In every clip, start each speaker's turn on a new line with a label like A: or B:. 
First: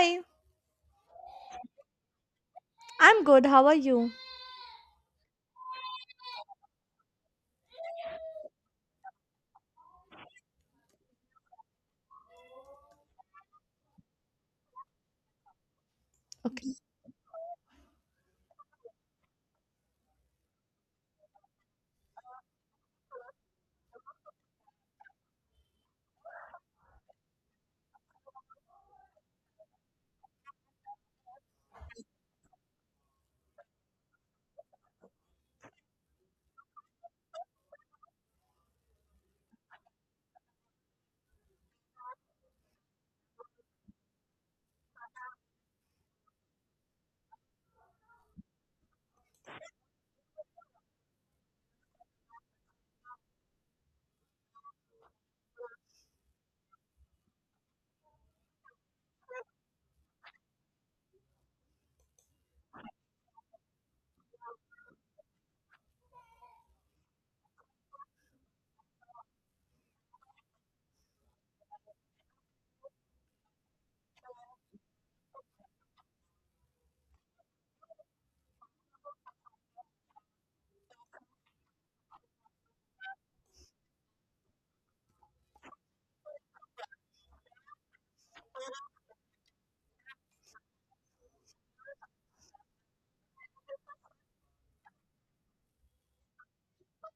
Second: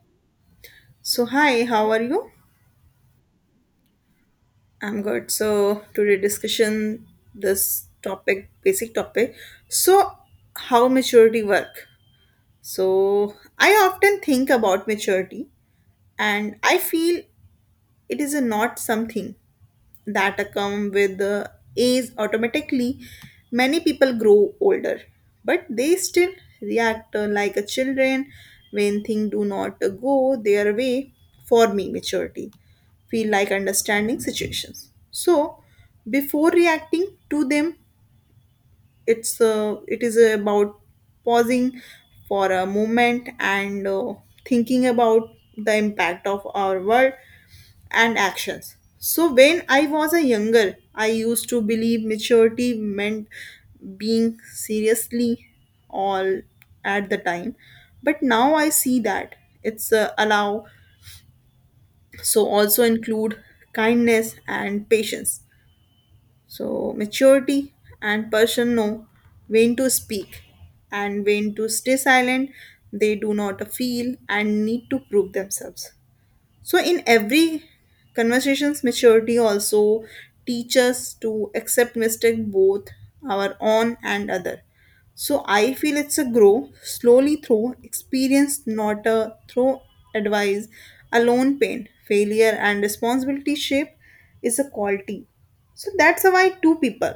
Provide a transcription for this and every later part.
A: Hi,
B: So hi, how are you?
A: I'm good. How are you?
B: I'm good. So today discussion this topic, basic topic. So how maturity work? So I often think about maturity and
A: Okay.
B: I feel it is a not something. That come with age automatically, many people grow older but they still react like a children when things do not go their way. For me maturity feel like understanding situations, so before reacting to them, it is about pausing for a moment and thinking about the impact of our world and actions. So, when I was a younger, I used to believe maturity meant being seriously all at the time. But now I see that it's allow, so also include kindness and patience. So, maturity and person know when to speak and when to stay silent. They do not feel and need to prove themselves. So in every conversations, maturity also teaches to accept mistake both our own and other. So I feel it's a grow slowly through experience, not a through advice, alone pain, failure and responsibility shape is a quality. So that's why two people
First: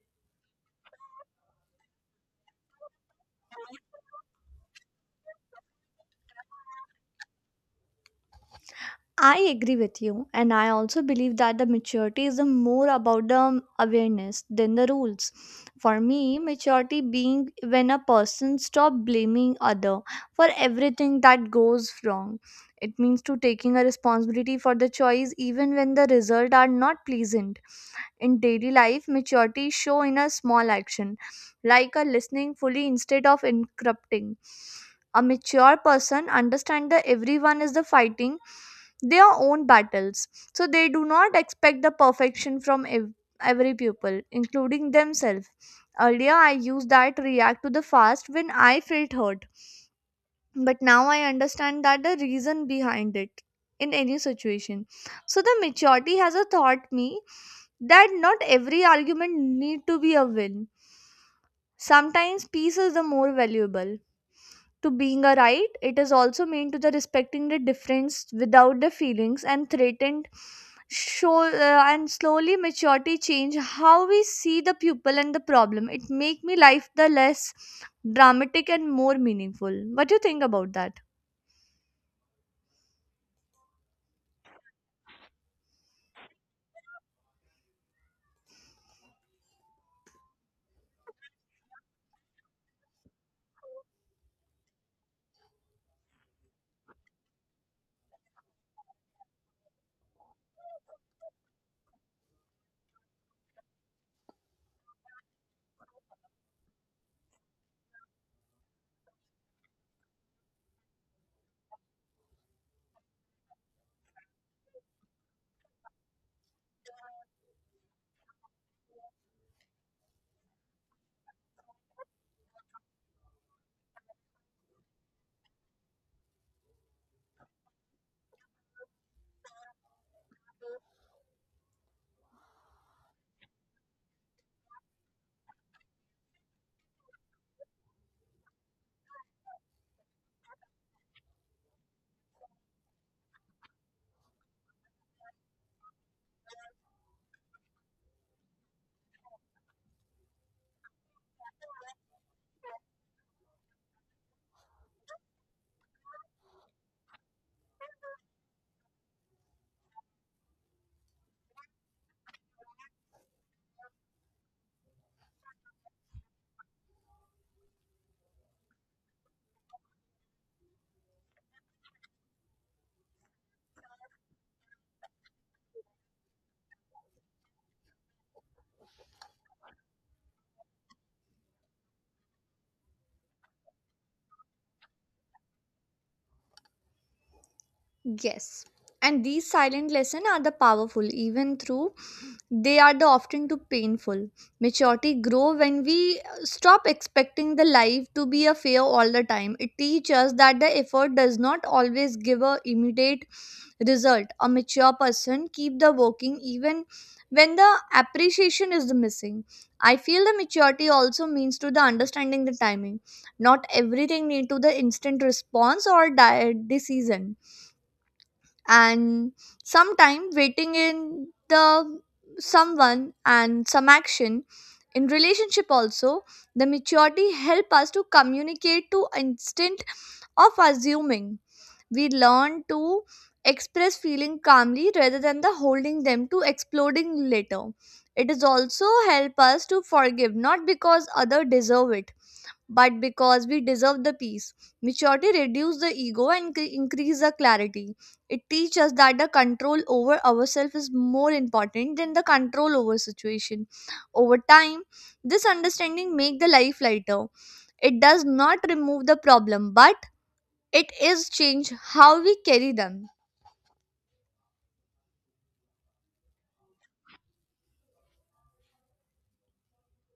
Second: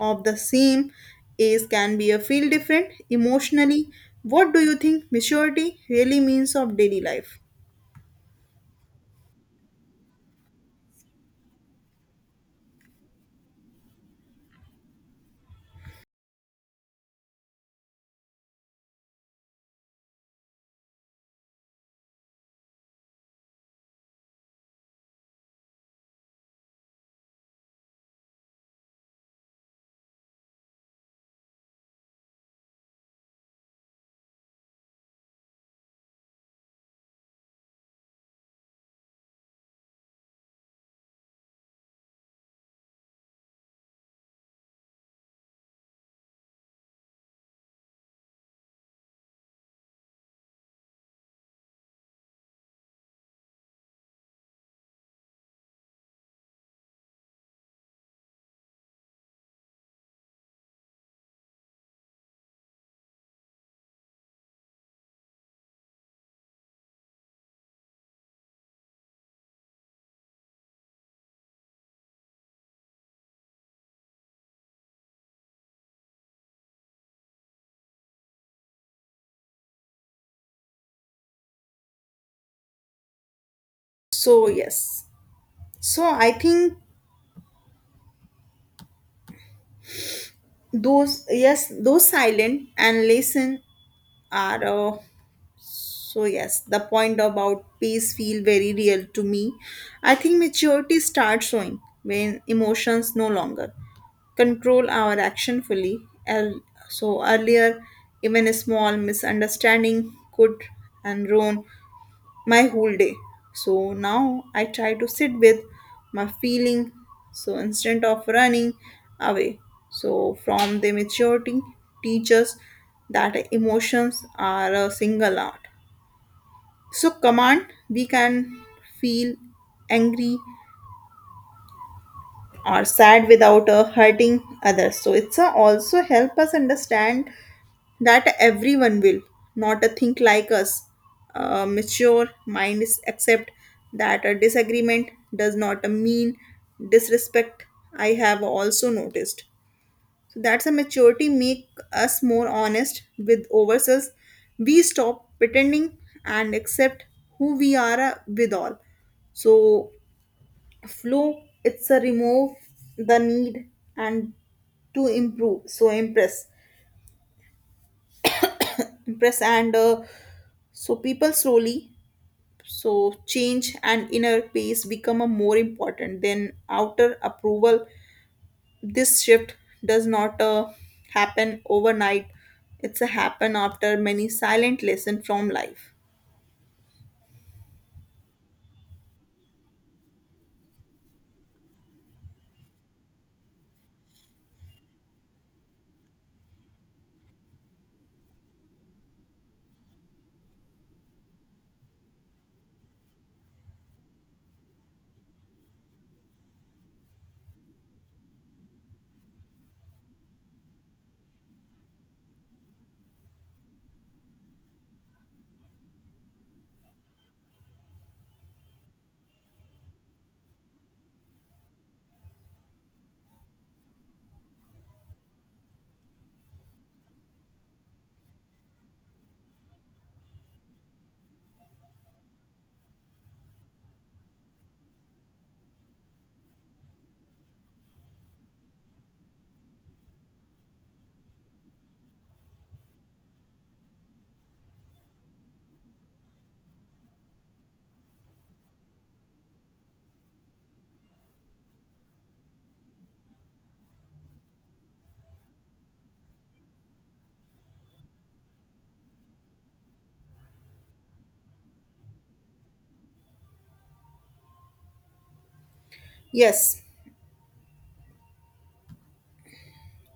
B: of the same age can be a feel different emotionally. What do you think maturity really means of daily life?
A: I agree with you, and I also believe that the maturity is more about the awareness than the rules. For me, maturity being when a person stop blaming other for everything that goes wrong. It means to taking a responsibility for the choice even when the result are not pleasant. In daily life, maturity show in a small action, like a listening fully instead of interrupting. A mature person understand that everyone is the fighting their own battles, so they do not expect the perfection from every pupil, including themselves. Earlier, I used that react to the fast when I felt hurt, but now I understand that the reason behind it in any situation. So the maturity has a taught me that not every argument need to be a win. Sometimes peace is the more valuable. To being a right, it is also mean to the respecting the difference without the feelings and threatened show and slowly maturity change how we see the pupil and the problem. It make me life the less dramatic and more meaningful. What do you think about that?
B: So yes. So I think those yes those silent and listen are so yes the point about pace feel very real to me. I think maturity starts showing when emotions no longer control our action fully. El- So earlier even a small misunderstanding could and ruin my whole day. So now I try to sit with my feeling. So instead of running away, so from the maturity teaches that emotions are a single art. So command we can feel angry, or sad without hurting others, so it's also help us understand that everyone will not think like us. Mature mind is accept that a disagreement does not mean disrespect. I have also noticed so that's a maturity make us more honest with ourselves. We stop pretending and accept who we are with all so flow it's a remove the need and to improve so impress and So people slowly so change, and inner peace become a more important than outer approval. This shift does not happen overnight, it's a happen after many silent lesson from life.
A: Yes. And these silent lessons are the powerful even through they are the often too painful. Maturity grow when we stop expecting the life to be a fair all the time. It teaches us that the effort does not always give a immediate result. A mature person keep the working even when the appreciation is missing. I feel the maturity also means to the understanding the timing. Not everything need to the instant response or decision, and sometime waiting in the someone and some action in relationship also the maturity help us to communicate to instant of assuming. We learn to express feeling calmly rather than the holding them to exploding later. It is also help us to forgive not because other deserve it, but because we deserve the peace. Maturity reduces the ego and increase the clarity. It teaches us that the control over ourselves is more important than the control over situation. Over time, this understanding make the life lighter. It does not remove the problem, but it is change how we carry them.
B: Yes.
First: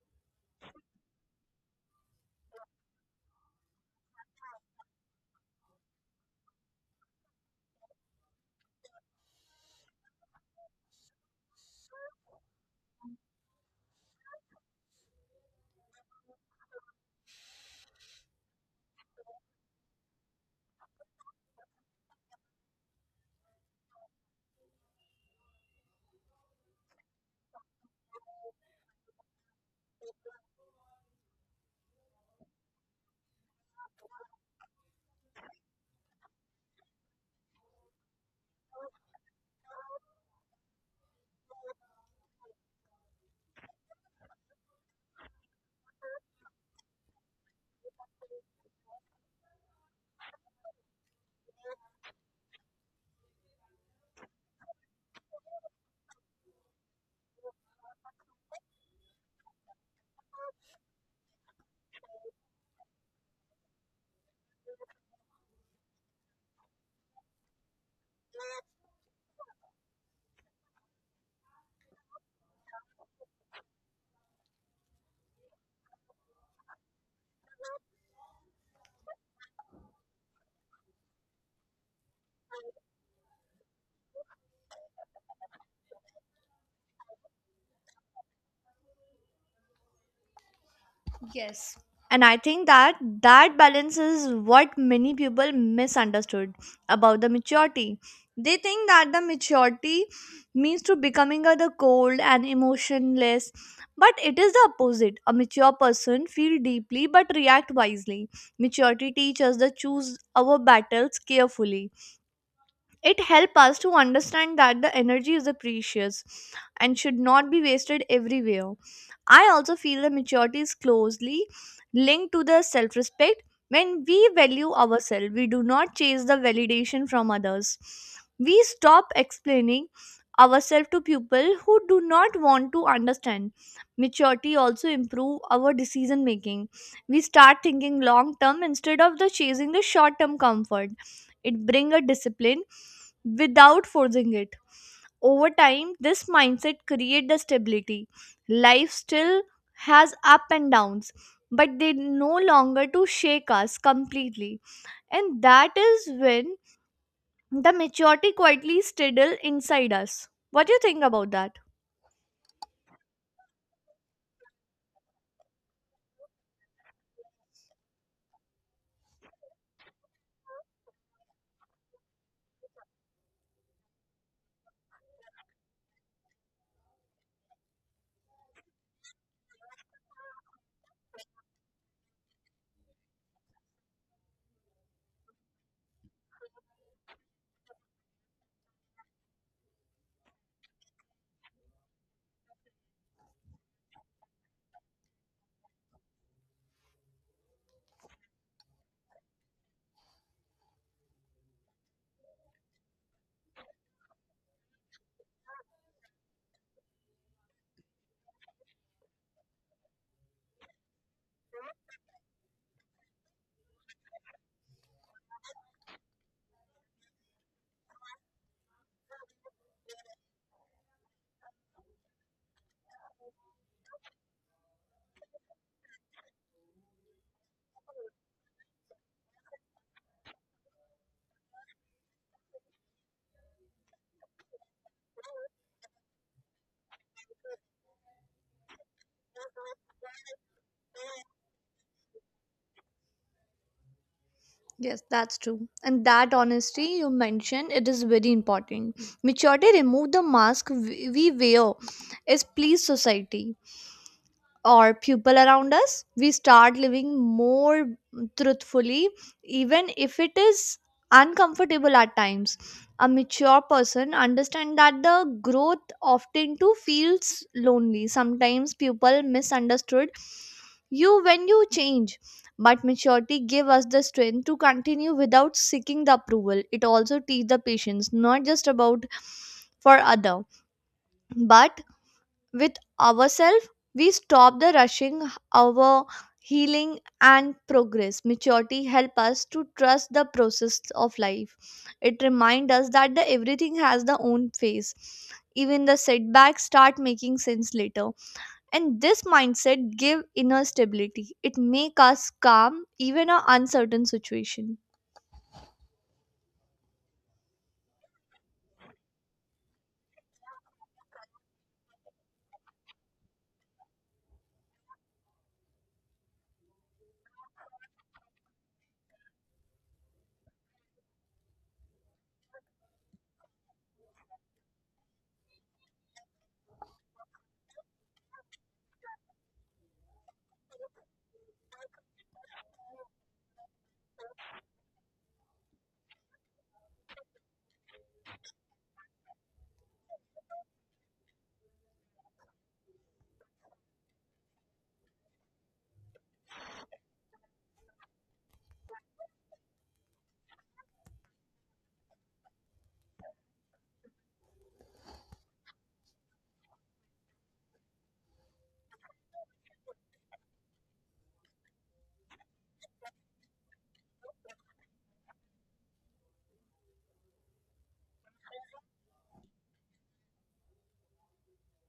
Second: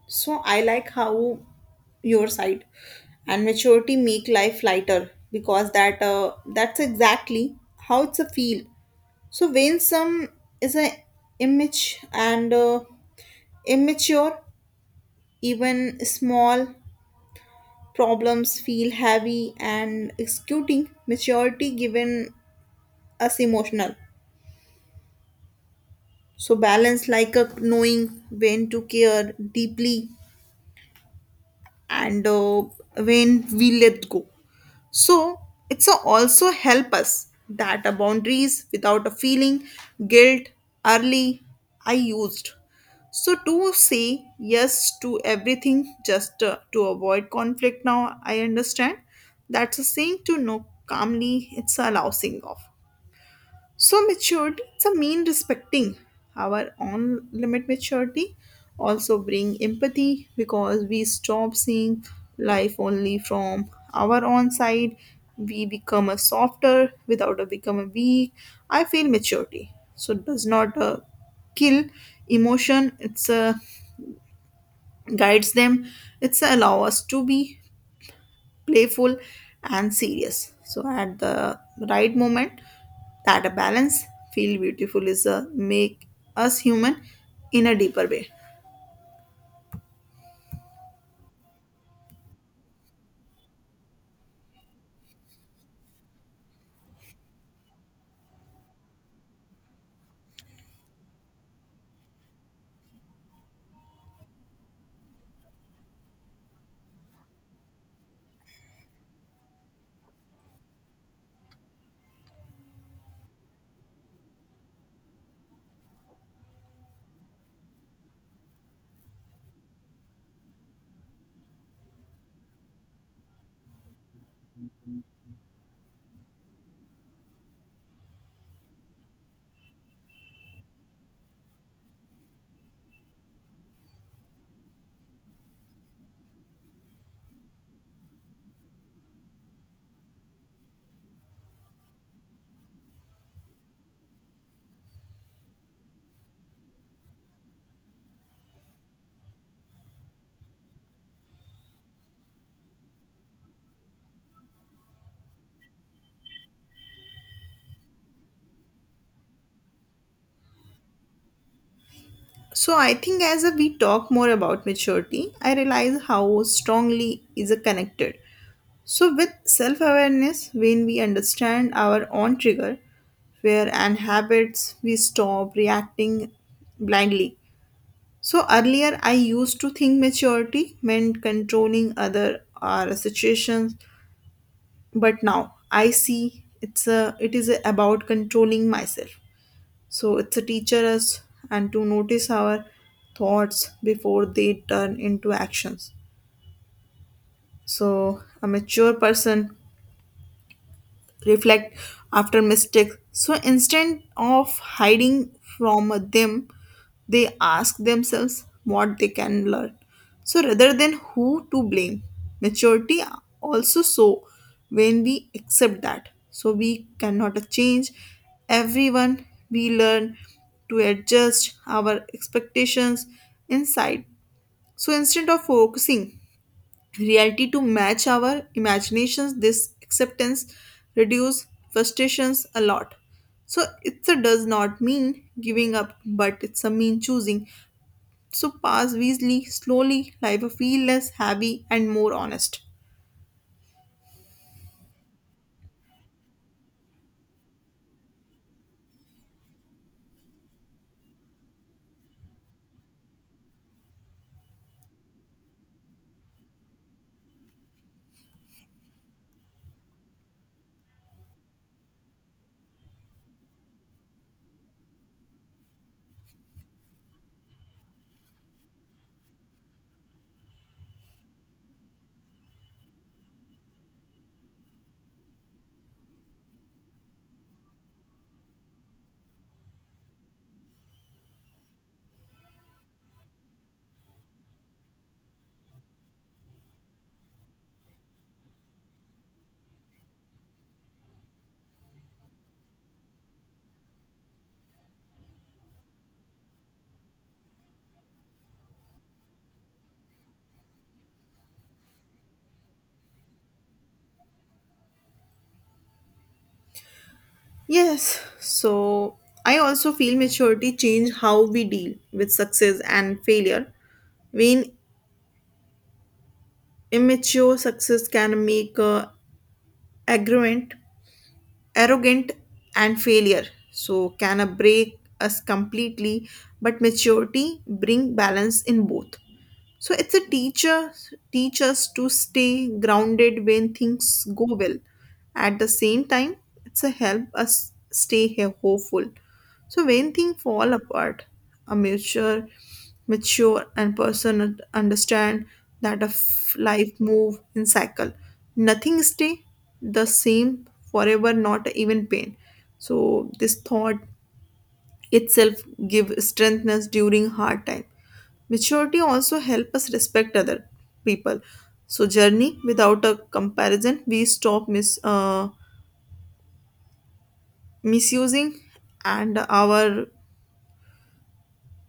B: So I like how your side and maturity make life lighter, because that's exactly how it's a feel. So some is a image and immature, even small problems feel heavy and executing maturity given us emotional. So balance like a knowing when to care deeply and when we let go. So it's a also help us that a boundaries without a feeling guilt early I used. So to say yes to everything just to avoid conflict, now I understand that's a saying to no calmly, it's a lousing off. So maturity it's mean respecting our own limit. Maturity also bring empathy because we stop seeing life only from our own side. We become a softer without a become a weak. I feel maturity so it does not kill emotion, it's guides them, it's allow us to be playful and serious. So at the right moment, that a balance feel beautiful, is a make us human in a deeper way.
A: Yes. And I think that that balance is what many people misunderstood about the maturity. They think that the maturity means to becoming a the cold and emotionless, but it is the opposite. A mature person feel deeply but react wisely. Maturity teaches us to choose our battles carefully. It helps us to understand that the energy is a precious and should not be wasted everywhere. I also feel that maturity is closely linked to the self respect. When we value ourselves, we do not chase the validation from others. We stop explaining ourselves to people who do not want to understand. Maturity also improve our decision making. We start thinking long term instead of the chasing the short term comfort. It brings a discipline without forcing it. Over time, this mindset creates the stability. Life still has up and downs, but they no longer to shake us completely, and that is when the maturity quietly straddle inside us. What do you think about that?
B: So I think as we talk more about maturity, I realize how strongly is a connected. So with self-awareness, when we understand our own trigger, where and habits, we stop reacting blindly. So earlier, I used to think maturity meant controlling other or situations, but now I see it is about controlling myself. So it's a teacher us and to notice our thoughts before they turn into actions. So a mature person reflect after mistakes. So instead of hiding from them, they ask themselves what they can learn. So rather than who to blame, maturity also so when we accept that. So we cannot change everyone. We learn to adjust our expectations inside. So instead of focusing reality to match our imaginations, this acceptance reduces frustrations a lot. So it does not mean giving up, but it's a mean choosing so pass wisely. Slowly life will feel less heavy and more honest.
A: Yes, that's true. And that honesty you mentioned, it is very important. Maturity remove the mask we wear is please society or people around us. We start living more truthfully, even if it is uncomfortable at times. A mature person understand that the growth often too feels lonely. Sometimes people misunderstood you when you change, but maturity give us the strength to continue without seeking the approval. It also teach the patience, not just about for other, but with ourselves. We stop the rushing our healing and progress. Maturity help us to trust the process of life. It reminds us that the everything has the own phase. Even the setbacks start making sense later. And this mindset give inner stability. It make us calm even a uncertain situation.
B: Yes, so I also feel maturity change how we deal with success and failure. When immature, success can make aggravant arrogant, and failure so can a break us completely. But maturity bring balance in both. So it's a teacher teach us to stay grounded when things go well. At the same time, it's a help us stay hopeful. So when things fall apart, a mature and person understand that a life move in cycle. Nothing stay the same forever, not even pain. So this thought itself give strengthness during hard time. Maturity also help us respect other people. So journey without a comparison, we stop misusing and our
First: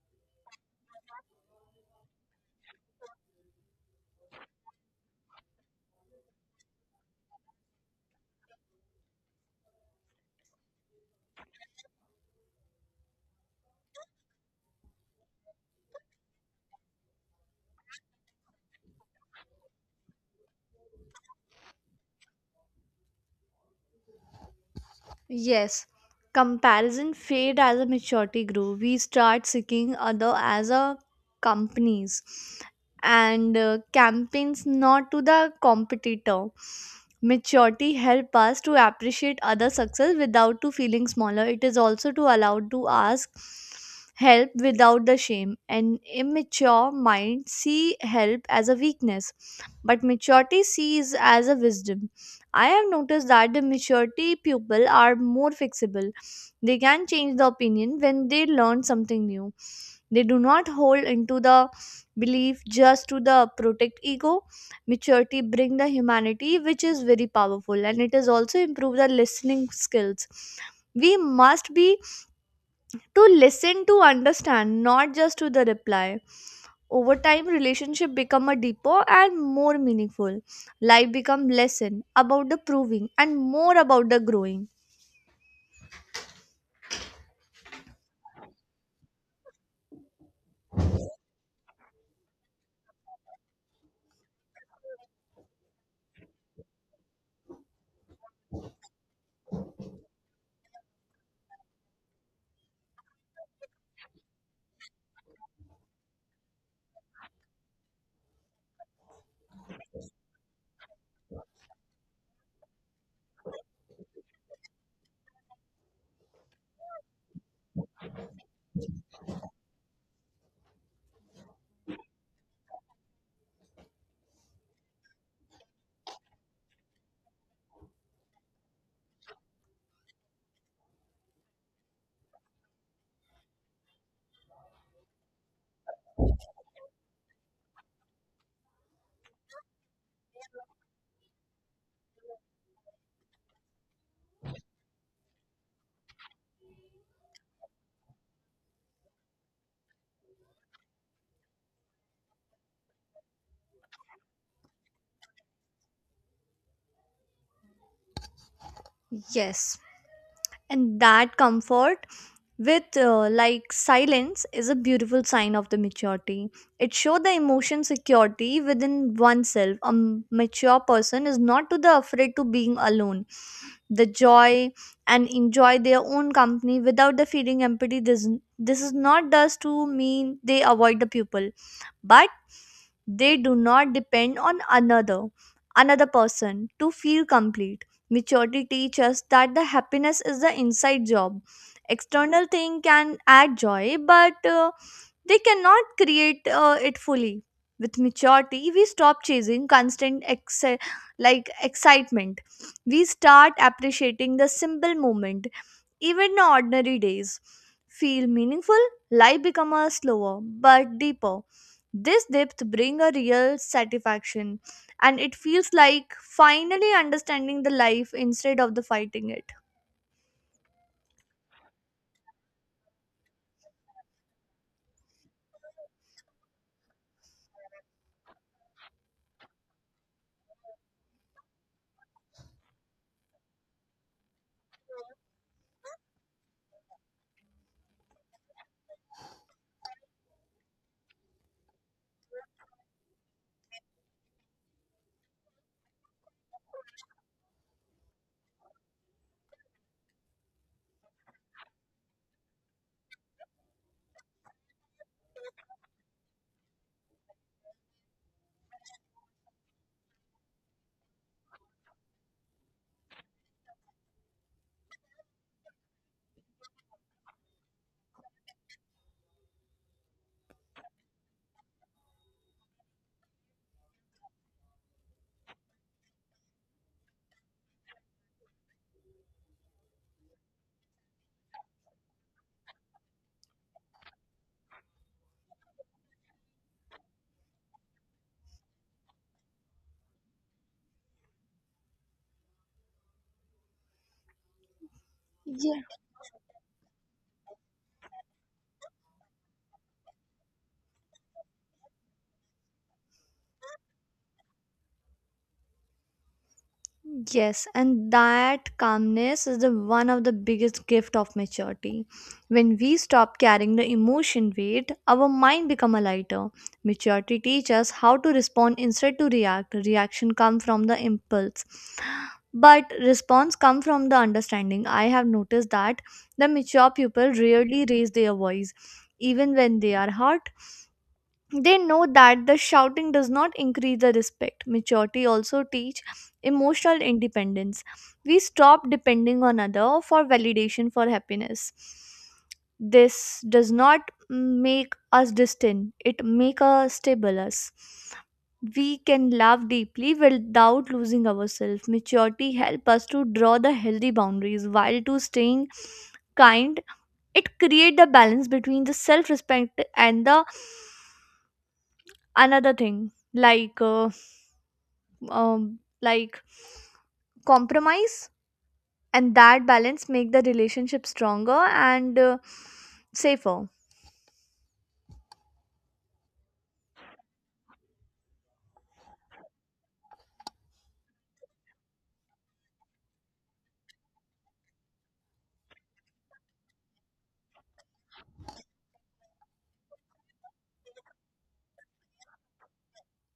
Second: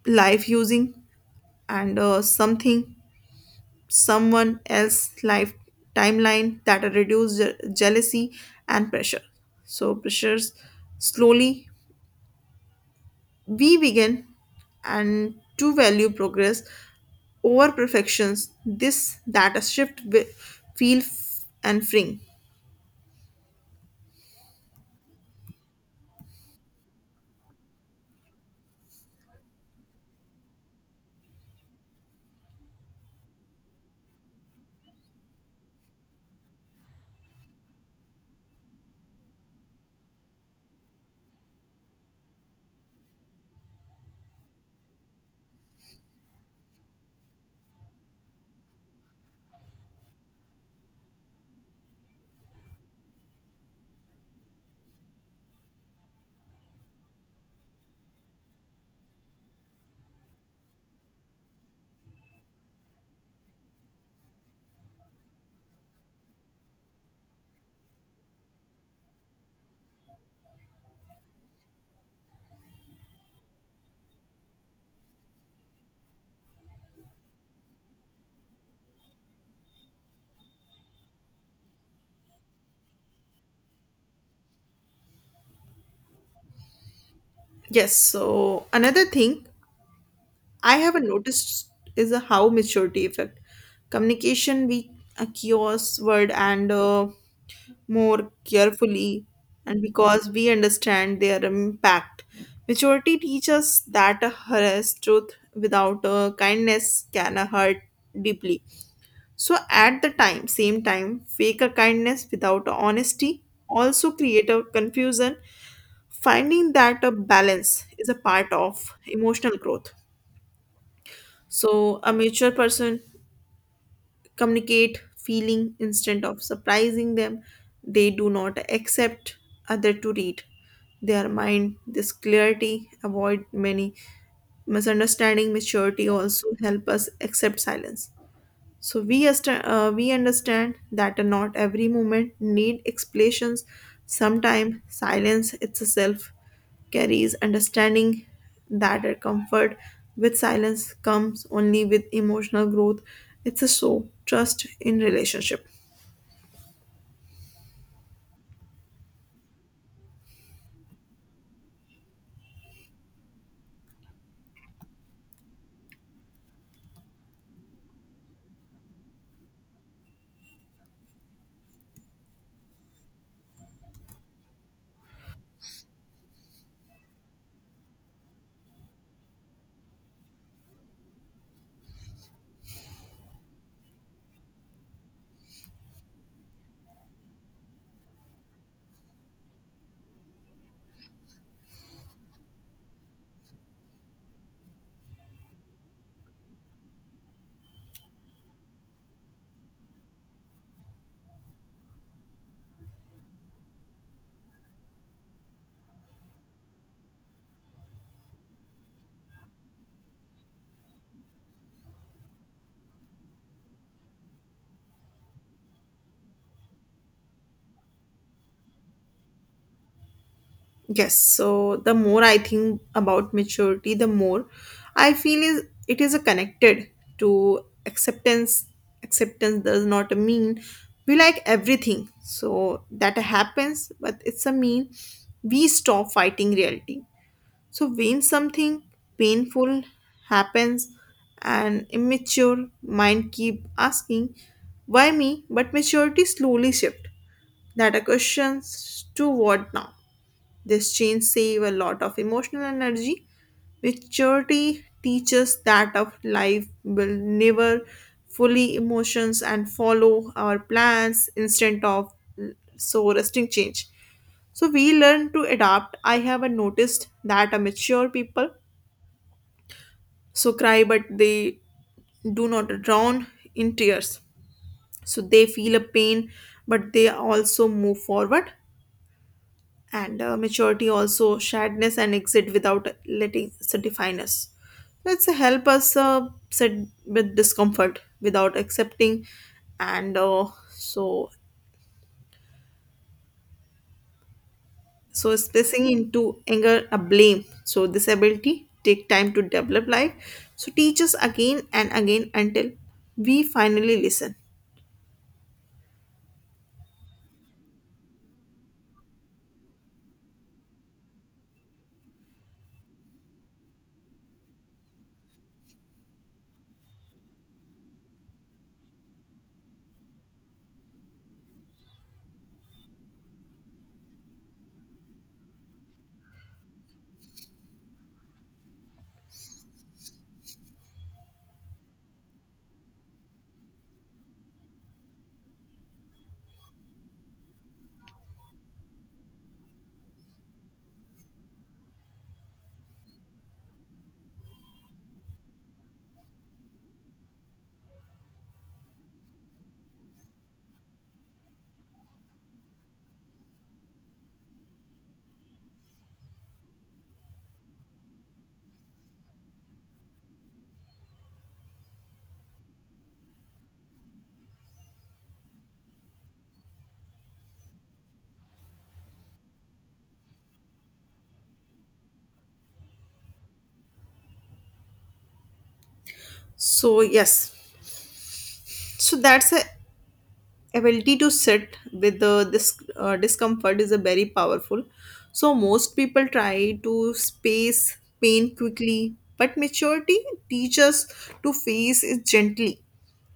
B: life using and something someone else life timeline, that reduce jealousy and pressure. So pressures slowly we begin and to value progress over perfections. This that a shift feel and freeing.
A: Yes, comparison fade as a maturity grew. We start seeking other as a companies and campaigns, not to the competitor. Maturity help us to appreciate other success without to feeling smaller. It is also to allow to ask help without the shame. An immature mind see help as a weakness, but maturity sees as a wisdom. I have noticed that the maturity people are more flexible. They can change the opinion when they learn something new. They do not hold into the belief just to the protect ego. Maturity bring the humanity, which is very powerful, and it is also improve the listening skills. We must be to listen to understand, not just to the reply. Over time, relationship become a deeper and more meaningful. Life become lesson about the proving and more about the growing.
B: Yes, so another thing I haven't noticed is a how maturity effect. Communication we accuse word and more carefully, and because we understand their impact. Maturity teaches that a harassed truth without a kindness can hurt deeply. So at the time, same time, fake a kindness without honesty also create a confusion. Finding that a balance is a part of emotional growth. So a mature person communicate feeling instead of surprising them. They do not accept other to read their mind. This clarity avoid many misunderstanding. Maturity also help us accept silence. So we we understand that not every movement need explanations. Sometimes silence itself carries understanding, that our comfort with silence comes only with emotional growth. It's a so trust in relationship.
A: Yes, and that comfort with like silence is a beautiful sign of the maturity. It shows the emotion security within oneself. A mature person is not to the afraid to being alone. The joy and enjoy their own company without the feeling empathy. This is not does to mean they avoid the people, but they do not depend on another person to feel complete. Maturity teaches us that the happiness is the inside job. External thing can add joy, but they cannot create it fully. With maturity, we stop chasing constant excitement. We start appreciating the simple moment. Even the ordinary days feel meaningful. Life become a slower but deeper. This depth bring a real satisfaction, and it feels like finally understanding the life instead of the fighting it.
B: Yes, so the more I think about maturity, the more I feel is it is a connected to acceptance. Acceptance does not mean we like everything. So that happens, but it's a mean we stop fighting reality. So when something painful happens, an immature mind keep asking, why me? But maturity slowly shift. That a question to what now? This change save a lot of emotional energy. Maturity teaches that of life will never fully emotions and follow our plans instead of so resting change. So we learn to adapt. I have noticed that a mature people so cry, but they do not drown in tears. So they feel a pain, but they also move forward. And maturity also sadness and exit without letting so define us. Let's help us sit with discomfort without accepting and so so
A: Yeah.
B: expressing into anger a blame, so disability take time to develop life so teach us again and again until we finally listen.
A: Yes, and that calmness is the one of the biggest gift of maturity. When we stop carrying the emotion weight, our mind become a lighter. Maturity teaches us how to respond instead to react. Reaction come from the impulse, but response come from the understanding. I have noticed that the mature people rarely raise their voice, even when they are hurt. They know that the shouting does not increase the respect. Maturity also teach emotional independence. We stop depending on other for validation, for happiness. This does not make us distant, it make us stable us. We can love deeply without losing ourselves. Maturity help us to draw the healthy boundaries while to staying kind. It create the balance between the self respect and the another thing like um, like compromise, and that balance make the relationship stronger and safer.
B: So yes, so that's it ability to sit with the this discomfort is a very powerful. So most people try to space pain quickly, but maturity teaches to face it gently.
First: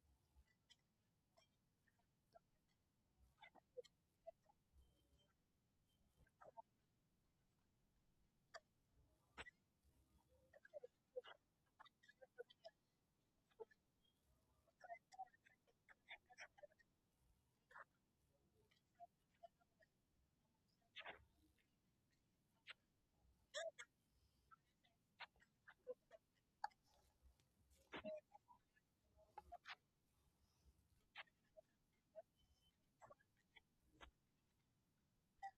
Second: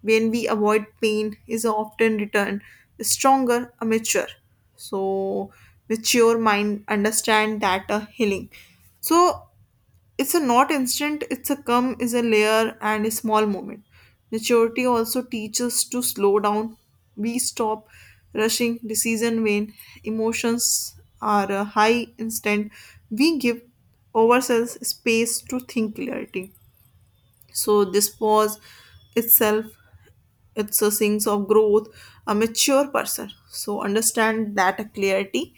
B: When we avoid pain is often returned stronger. A so mature mind understand that a healing so it's a not instant, it's a come is a layer and a small moment. Maturity also teaches to slow down. We stop rushing decision when emotions are high instant. We give ourselves space to think clarity, so this pause itself it's a sense of growth. A mature person so understand that clarity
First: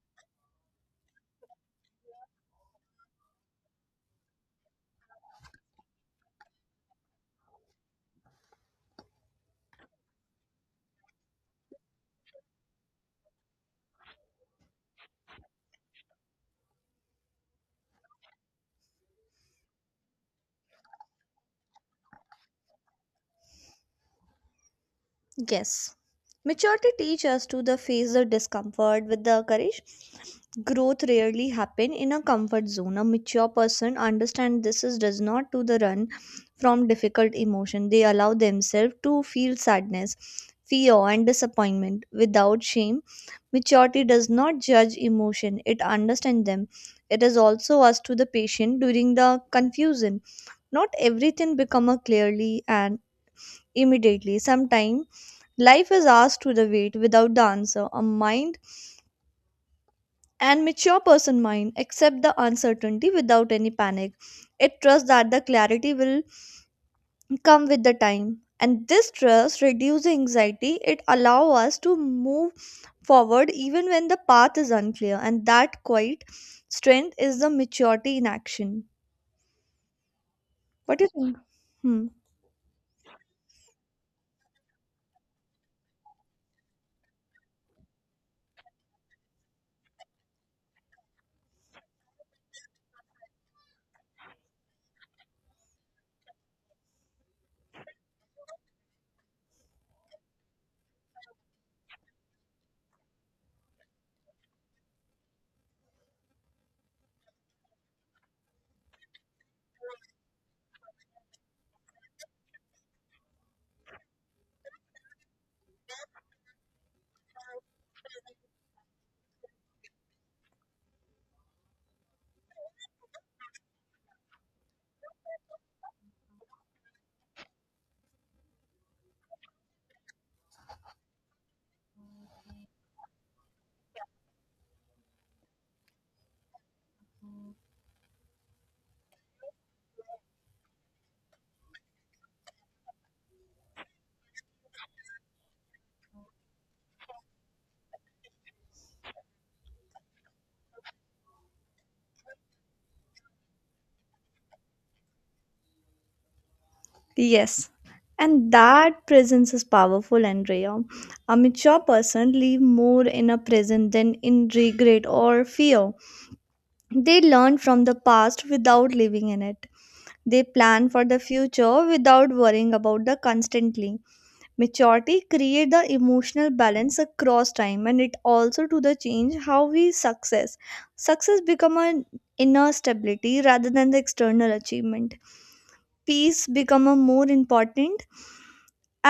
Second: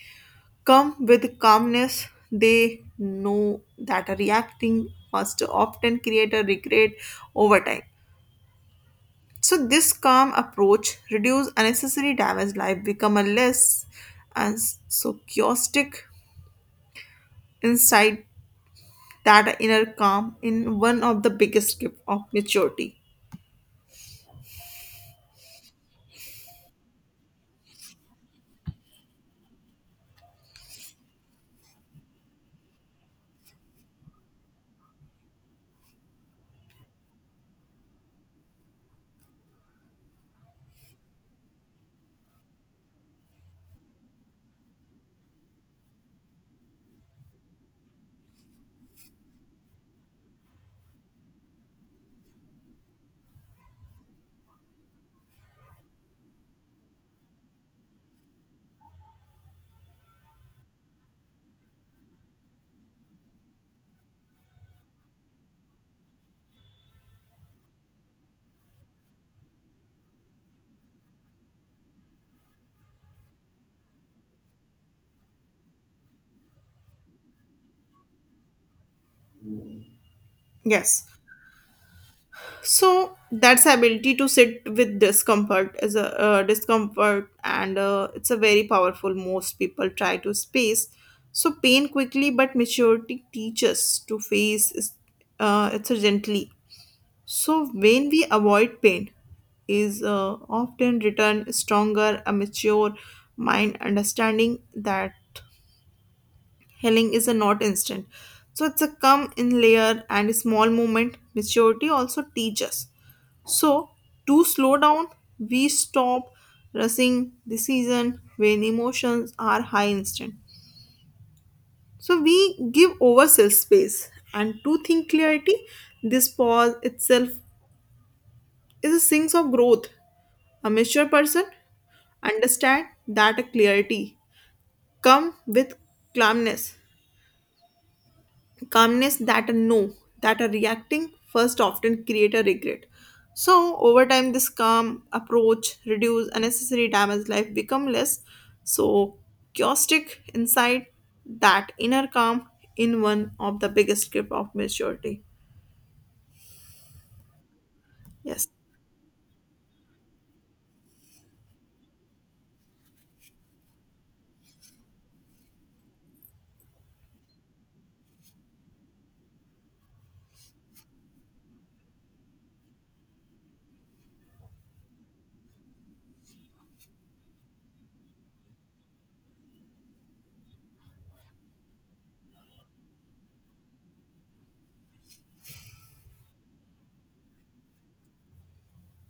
B: come with calmness. They know that reacting must often create a regret over time. So this calm approach reduce unnecessary damage. Life become a less and so chaotic insight, that inner calm in one of the biggest gift of maturity.
A: Yes. Maturity teaches us to the face the discomfort with the courage. Growth rarely happen in a comfort zone. A mature person understand this is does not to the run from difficult emotion. They allow themselves to feel sadness, fear and disappointment without shame. Maturity does not judge emotion. It understands them. It is also us to the patient during the confusion. Not everything become a clearly and immediately. Sometimes life is asked to the wait without the answer. A mind and mature person mind accept the uncertainty without any panic. It trusts that the clarity will come with the time. And this trust reduces anxiety. It allows us to move forward even when the path is unclear. And that quiet strength is the maturity in action. What do
B: Yes.
A: you think? Hmm.
B: So that's the ability to sit with discomfort and it's a very powerful. Most people try to space so pain quickly, but maturity teaches to face it's a gently. So when we avoid pain is often return stronger. A mature mind understanding that healing is a not instant, so it's a come in layer and a small moment. Maturity also teaches so, to slow down, we stop rushing decision when emotions are high instant. So we give ourselves space and to think clarity, this pause itself is a sense of growth. A mature person understand that clarity come with calmness. Calmness that a no, That a reacting first often create a regret. So over time, this calm approach reduce unnecessary damage, life become less. So chaotic insight, that inner calm in one of the biggest grip of maturity.
A: Yes,
B: Yes.
A: and that presence is powerful, Andrea. A mature person live more in a present than in regret or fear. They learn from the past without living in it. They plan for the future without worrying about the constantly. Maturity create the emotional balance across time, and it also to the change how we success. Success become an inner stability rather than the external achievement. Peace become a more important,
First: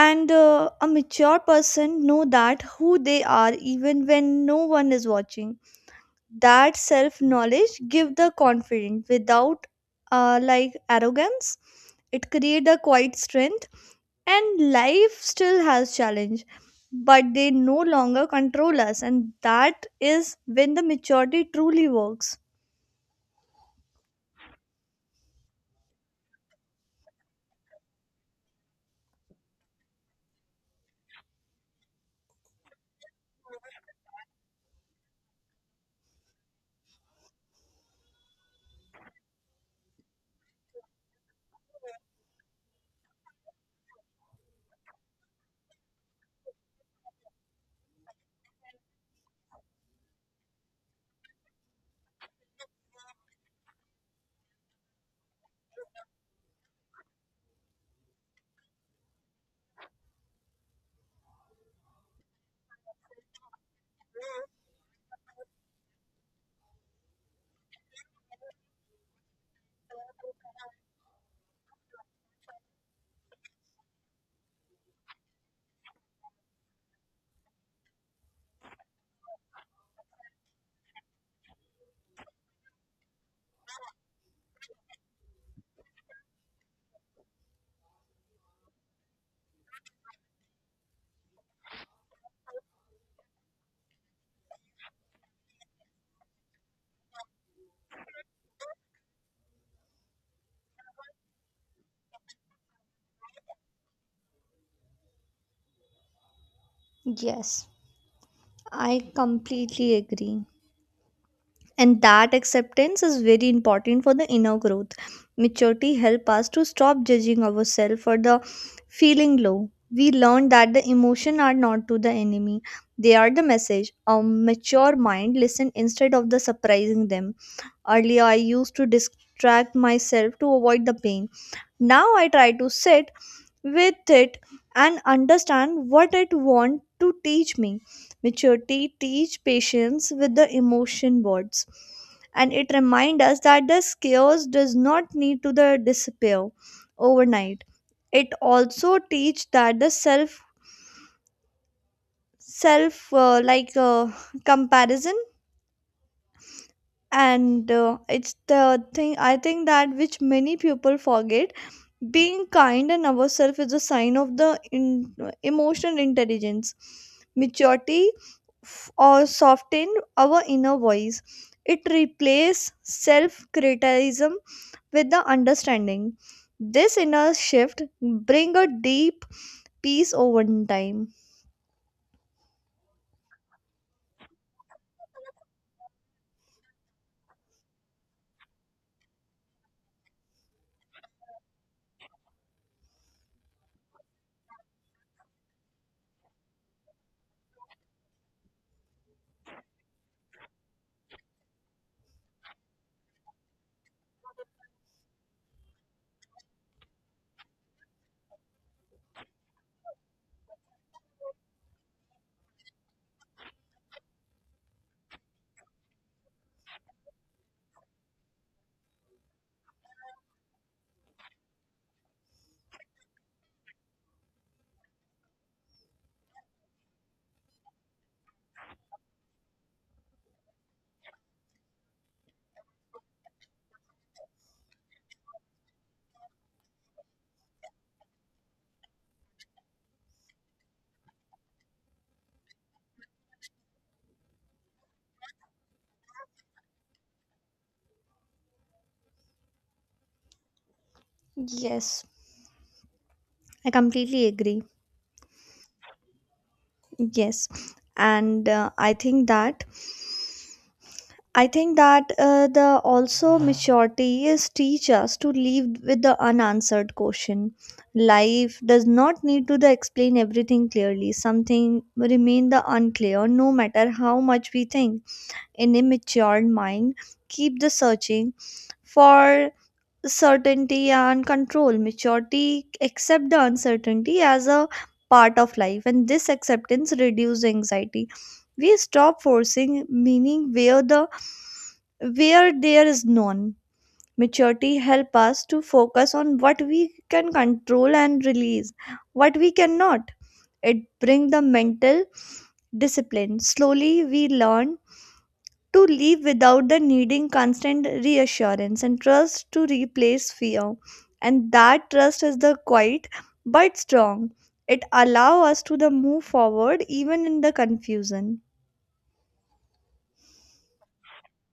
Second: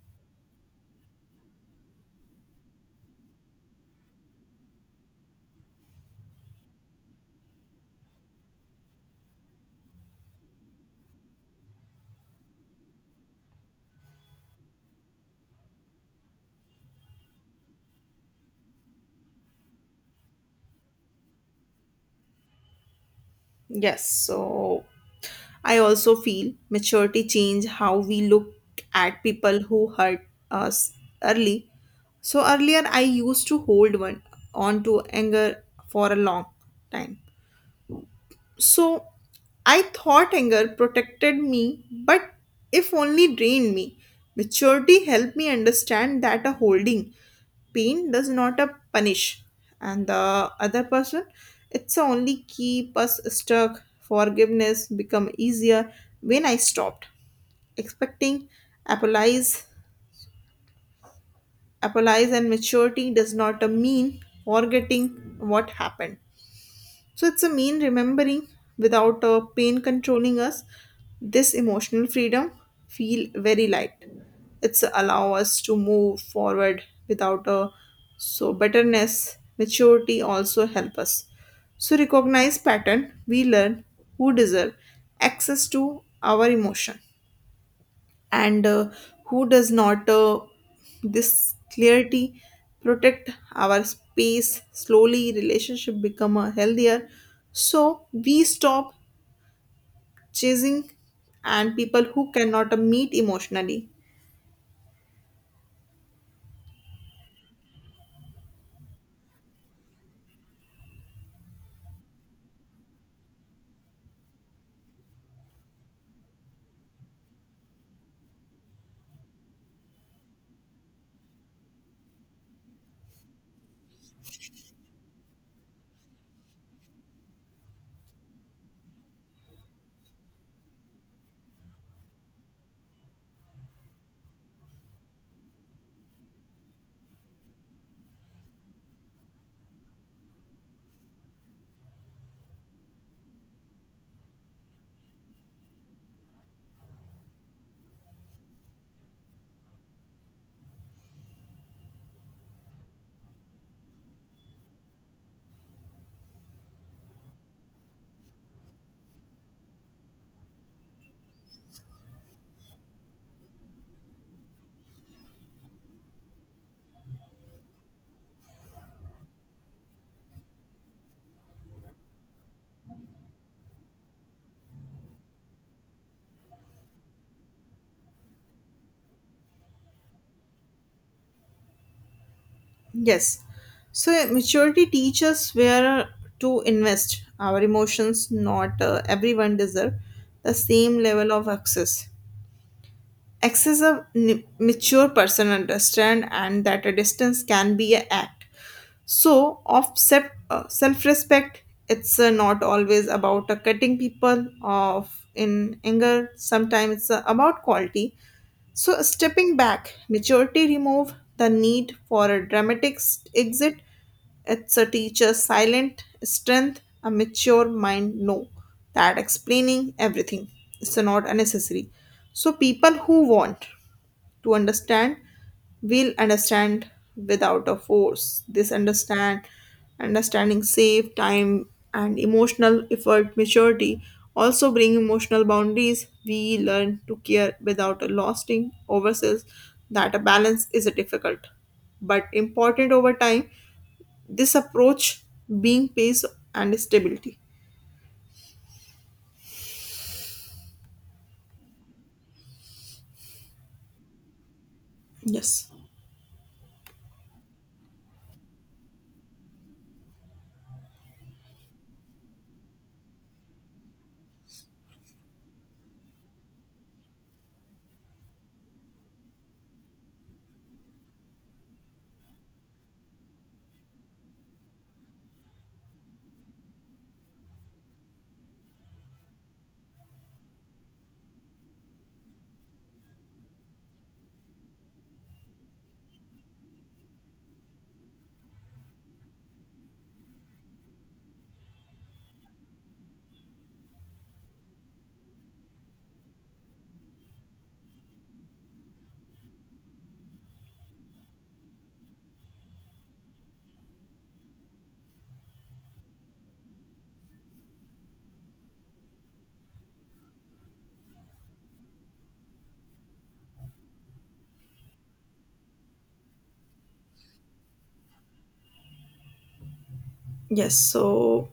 A: and a mature person know that who they are even when no one is watching. That self knowledge give the confidence without like arrogance. It create a quiet strength, and life still has challenge, but they no longer control us, and that is when the maturity truly works.
B: Yes. So I also feel maturity change how we look at people who hurt us early. So earlier I used to hold one on to anger for a long time. So I thought anger protected me, but if only drained me. Maturity helped me understand that a holding pain does not a punish, and the other person, it's a only keep us stuck. Forgiveness become easier when I stopped expecting apologize, apologize, and maturity does not mean forgetting what happened. So it's a mean remembering without a pain controlling us. This emotional freedom feel very light. It's allow us to move forward without a so bitterness. Maturity also help us. So recognize pattern, we learn who deserve access to our emotion and who does not this clarity protect our space. Slowly relationship become a healthier, so we stop chasing and people who cannot meet emotionally.
A: Yes, I completely agree, and that acceptance is very important for the inner growth. Maturity help us to stop judging ourselves for the feeling low. We learn that the emotion are not to the enemy, they are the message. A mature mind listen instead of the surprising them. Earlier, I used to distract myself to avoid the pain. Now I try to sit with it and understand what it want to teach me. Maturity teach patience with the emotion words. And it remind us that the chaos does not need to the disappear overnight. It also teach that the self comparison, and it's the thing I think that which many people forget. Being kind and ourselves is a sign of emotional intelligence. Maturity or soften our inner voice. It replaces self criticism with the understanding. This inner shift bring a deep peace over time.
B: Yes, so maturity teaches where to invest our emotions, not everyone deserve the same level of access. A mature person understand and that a distance can be an act. So, of self respect, it's not always about cutting people off in anger, sometimes it's about quality. So, stepping back, maturity remove the need for a dramatic exit. It's a teacher's silent strength, a mature mind know that explaining everything is not unnecessary. So, people who want to understand we will understand without a force. This understand understanding save time and emotional effort. Maturity also bring emotional boundaries, we learn to care without a lasting oversells. That a balance is a difficult but important. Over time, this approach being pace and stability.
A: Yes, I completely agree.
B: Yes.
A: Yes, and I think that the also maturity is teach us to leave with the unanswered question. Life does not need to the explain everything clearly. Something remain the unclear, no matter how much we think. An immature mind keep the searching for certainty and control. Maturity accept the uncertainty as a part of life, and this acceptance reduce anxiety. We stop forcing meaning where there is none. Maturity help us to focus on what we can control and release what we cannot. It bring the mental discipline. Slowly we learn to live without the needing constant reassurance, and trust to replace fear, and that trust is the quiet but strong. It allow us to the move forward even in the confusion.
B: Yes. So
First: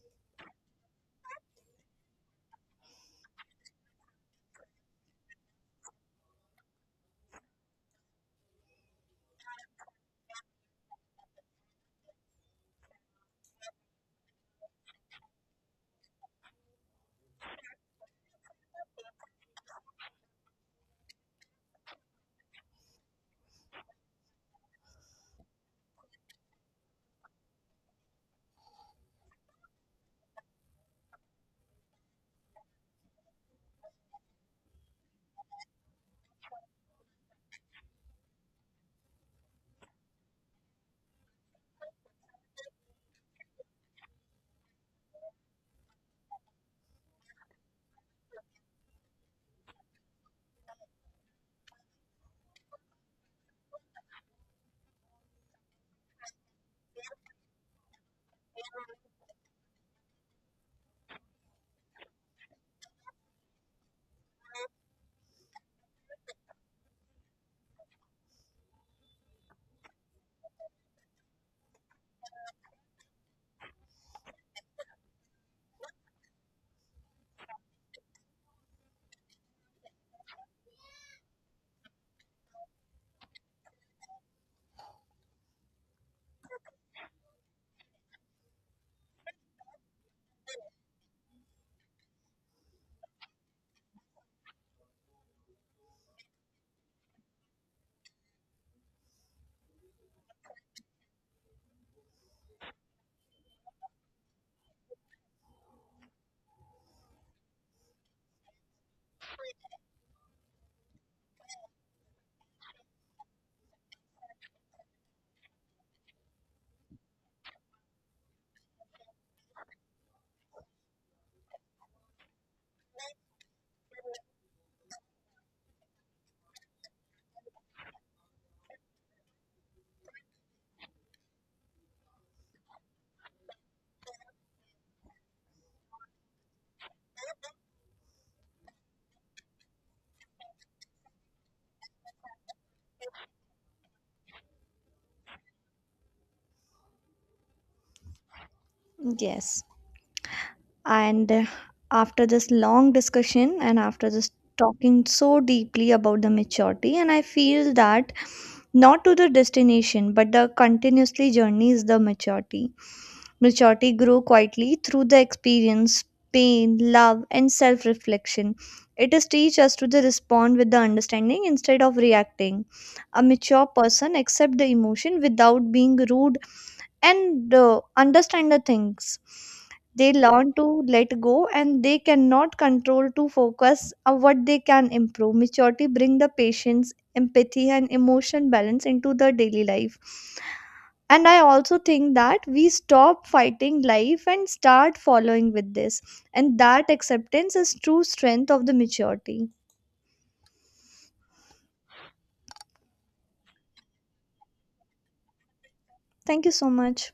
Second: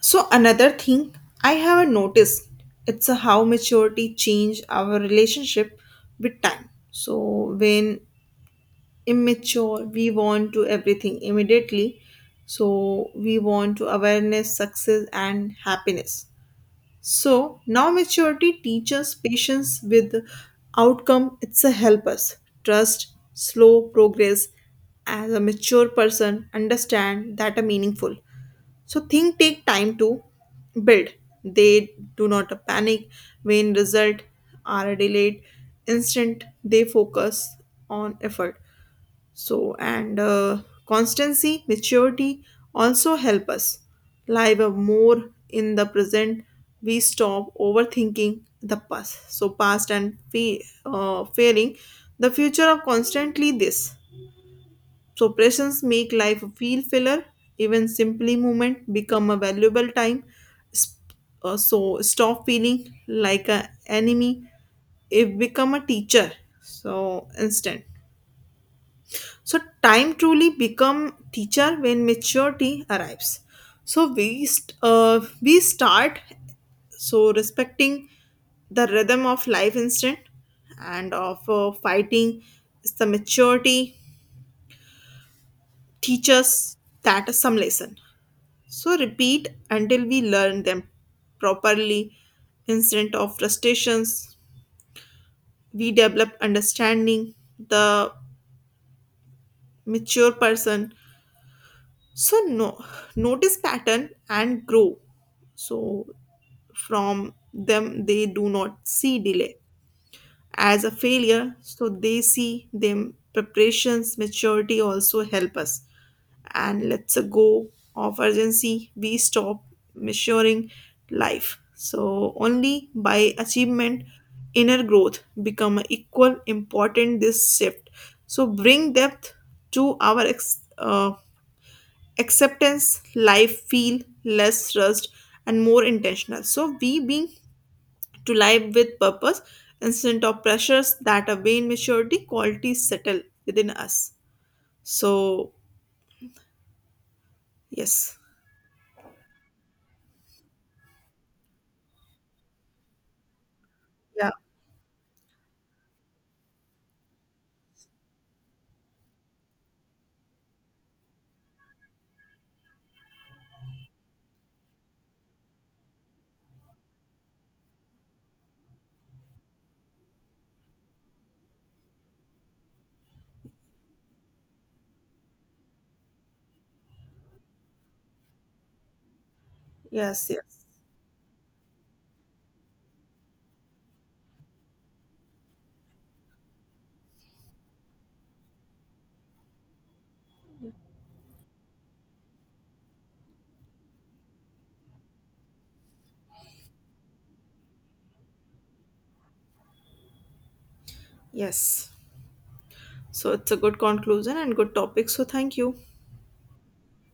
B: Another thing I haven't noticed it's a how maturity change our relationship with time. So when immature we want to everything immediately. So we want to awareness, success and happiness. So now maturity teaches patience with outcome, it's a help us trust slow progress as a mature person understand that are meaningful so things take time to build. They do not panic when results are delayed. Instant they focus on effort. So and constancy, maturity also help us live a more in the present. We stop overthinking the past. So past and fearing the future of constantly this. So presence make life feel filler. Even simply movement become a valuable time. Sp- so stop feeling like a enemy. It become a teacher. So instant. So time truly become teacher when maturity arrives. So we we start so respecting the rhythm of life instant and of fighting the maturity teaches that some lesson so repeat until we learn them properly. Instead of frustrations, we develop understanding the mature person. So no, notice pattern and grow. So from them they do not see delay as a failure, so they see them preparations. Maturity also help us and let's go of urgency, we stop measuring life so only by achievement. Inner growth become equal important, this shift so bring depth to our acceptance. Life feel less rushed and more intentional, so we being to live with purpose instead of pressures that a vain maturity qualities settle within us. So, yes,
A: Yes. And after this long discussion and after
B: yeah,
A: this talking so deeply about the maturity, and I feel that not to the destination but the continuously journey is the maturity. Maturity grow quietly through the experience, pain, love, and self reflection. It is teach us to the respond with the understanding instead of reacting. A mature person accept the emotion without being rude and understand the things. They
B: yes,
A: learn to
B: yes,
A: let go and they cannot control to focus on what they can improve. Maturity bring the patience, empathy and emotion balance into the daily life, and I also think that we stop fighting life and start following with this, and that acceptance is true strength of the maturity.
B: yes. So, it's a good conclusion and good topic. So, thank you.
A: Thank you so much.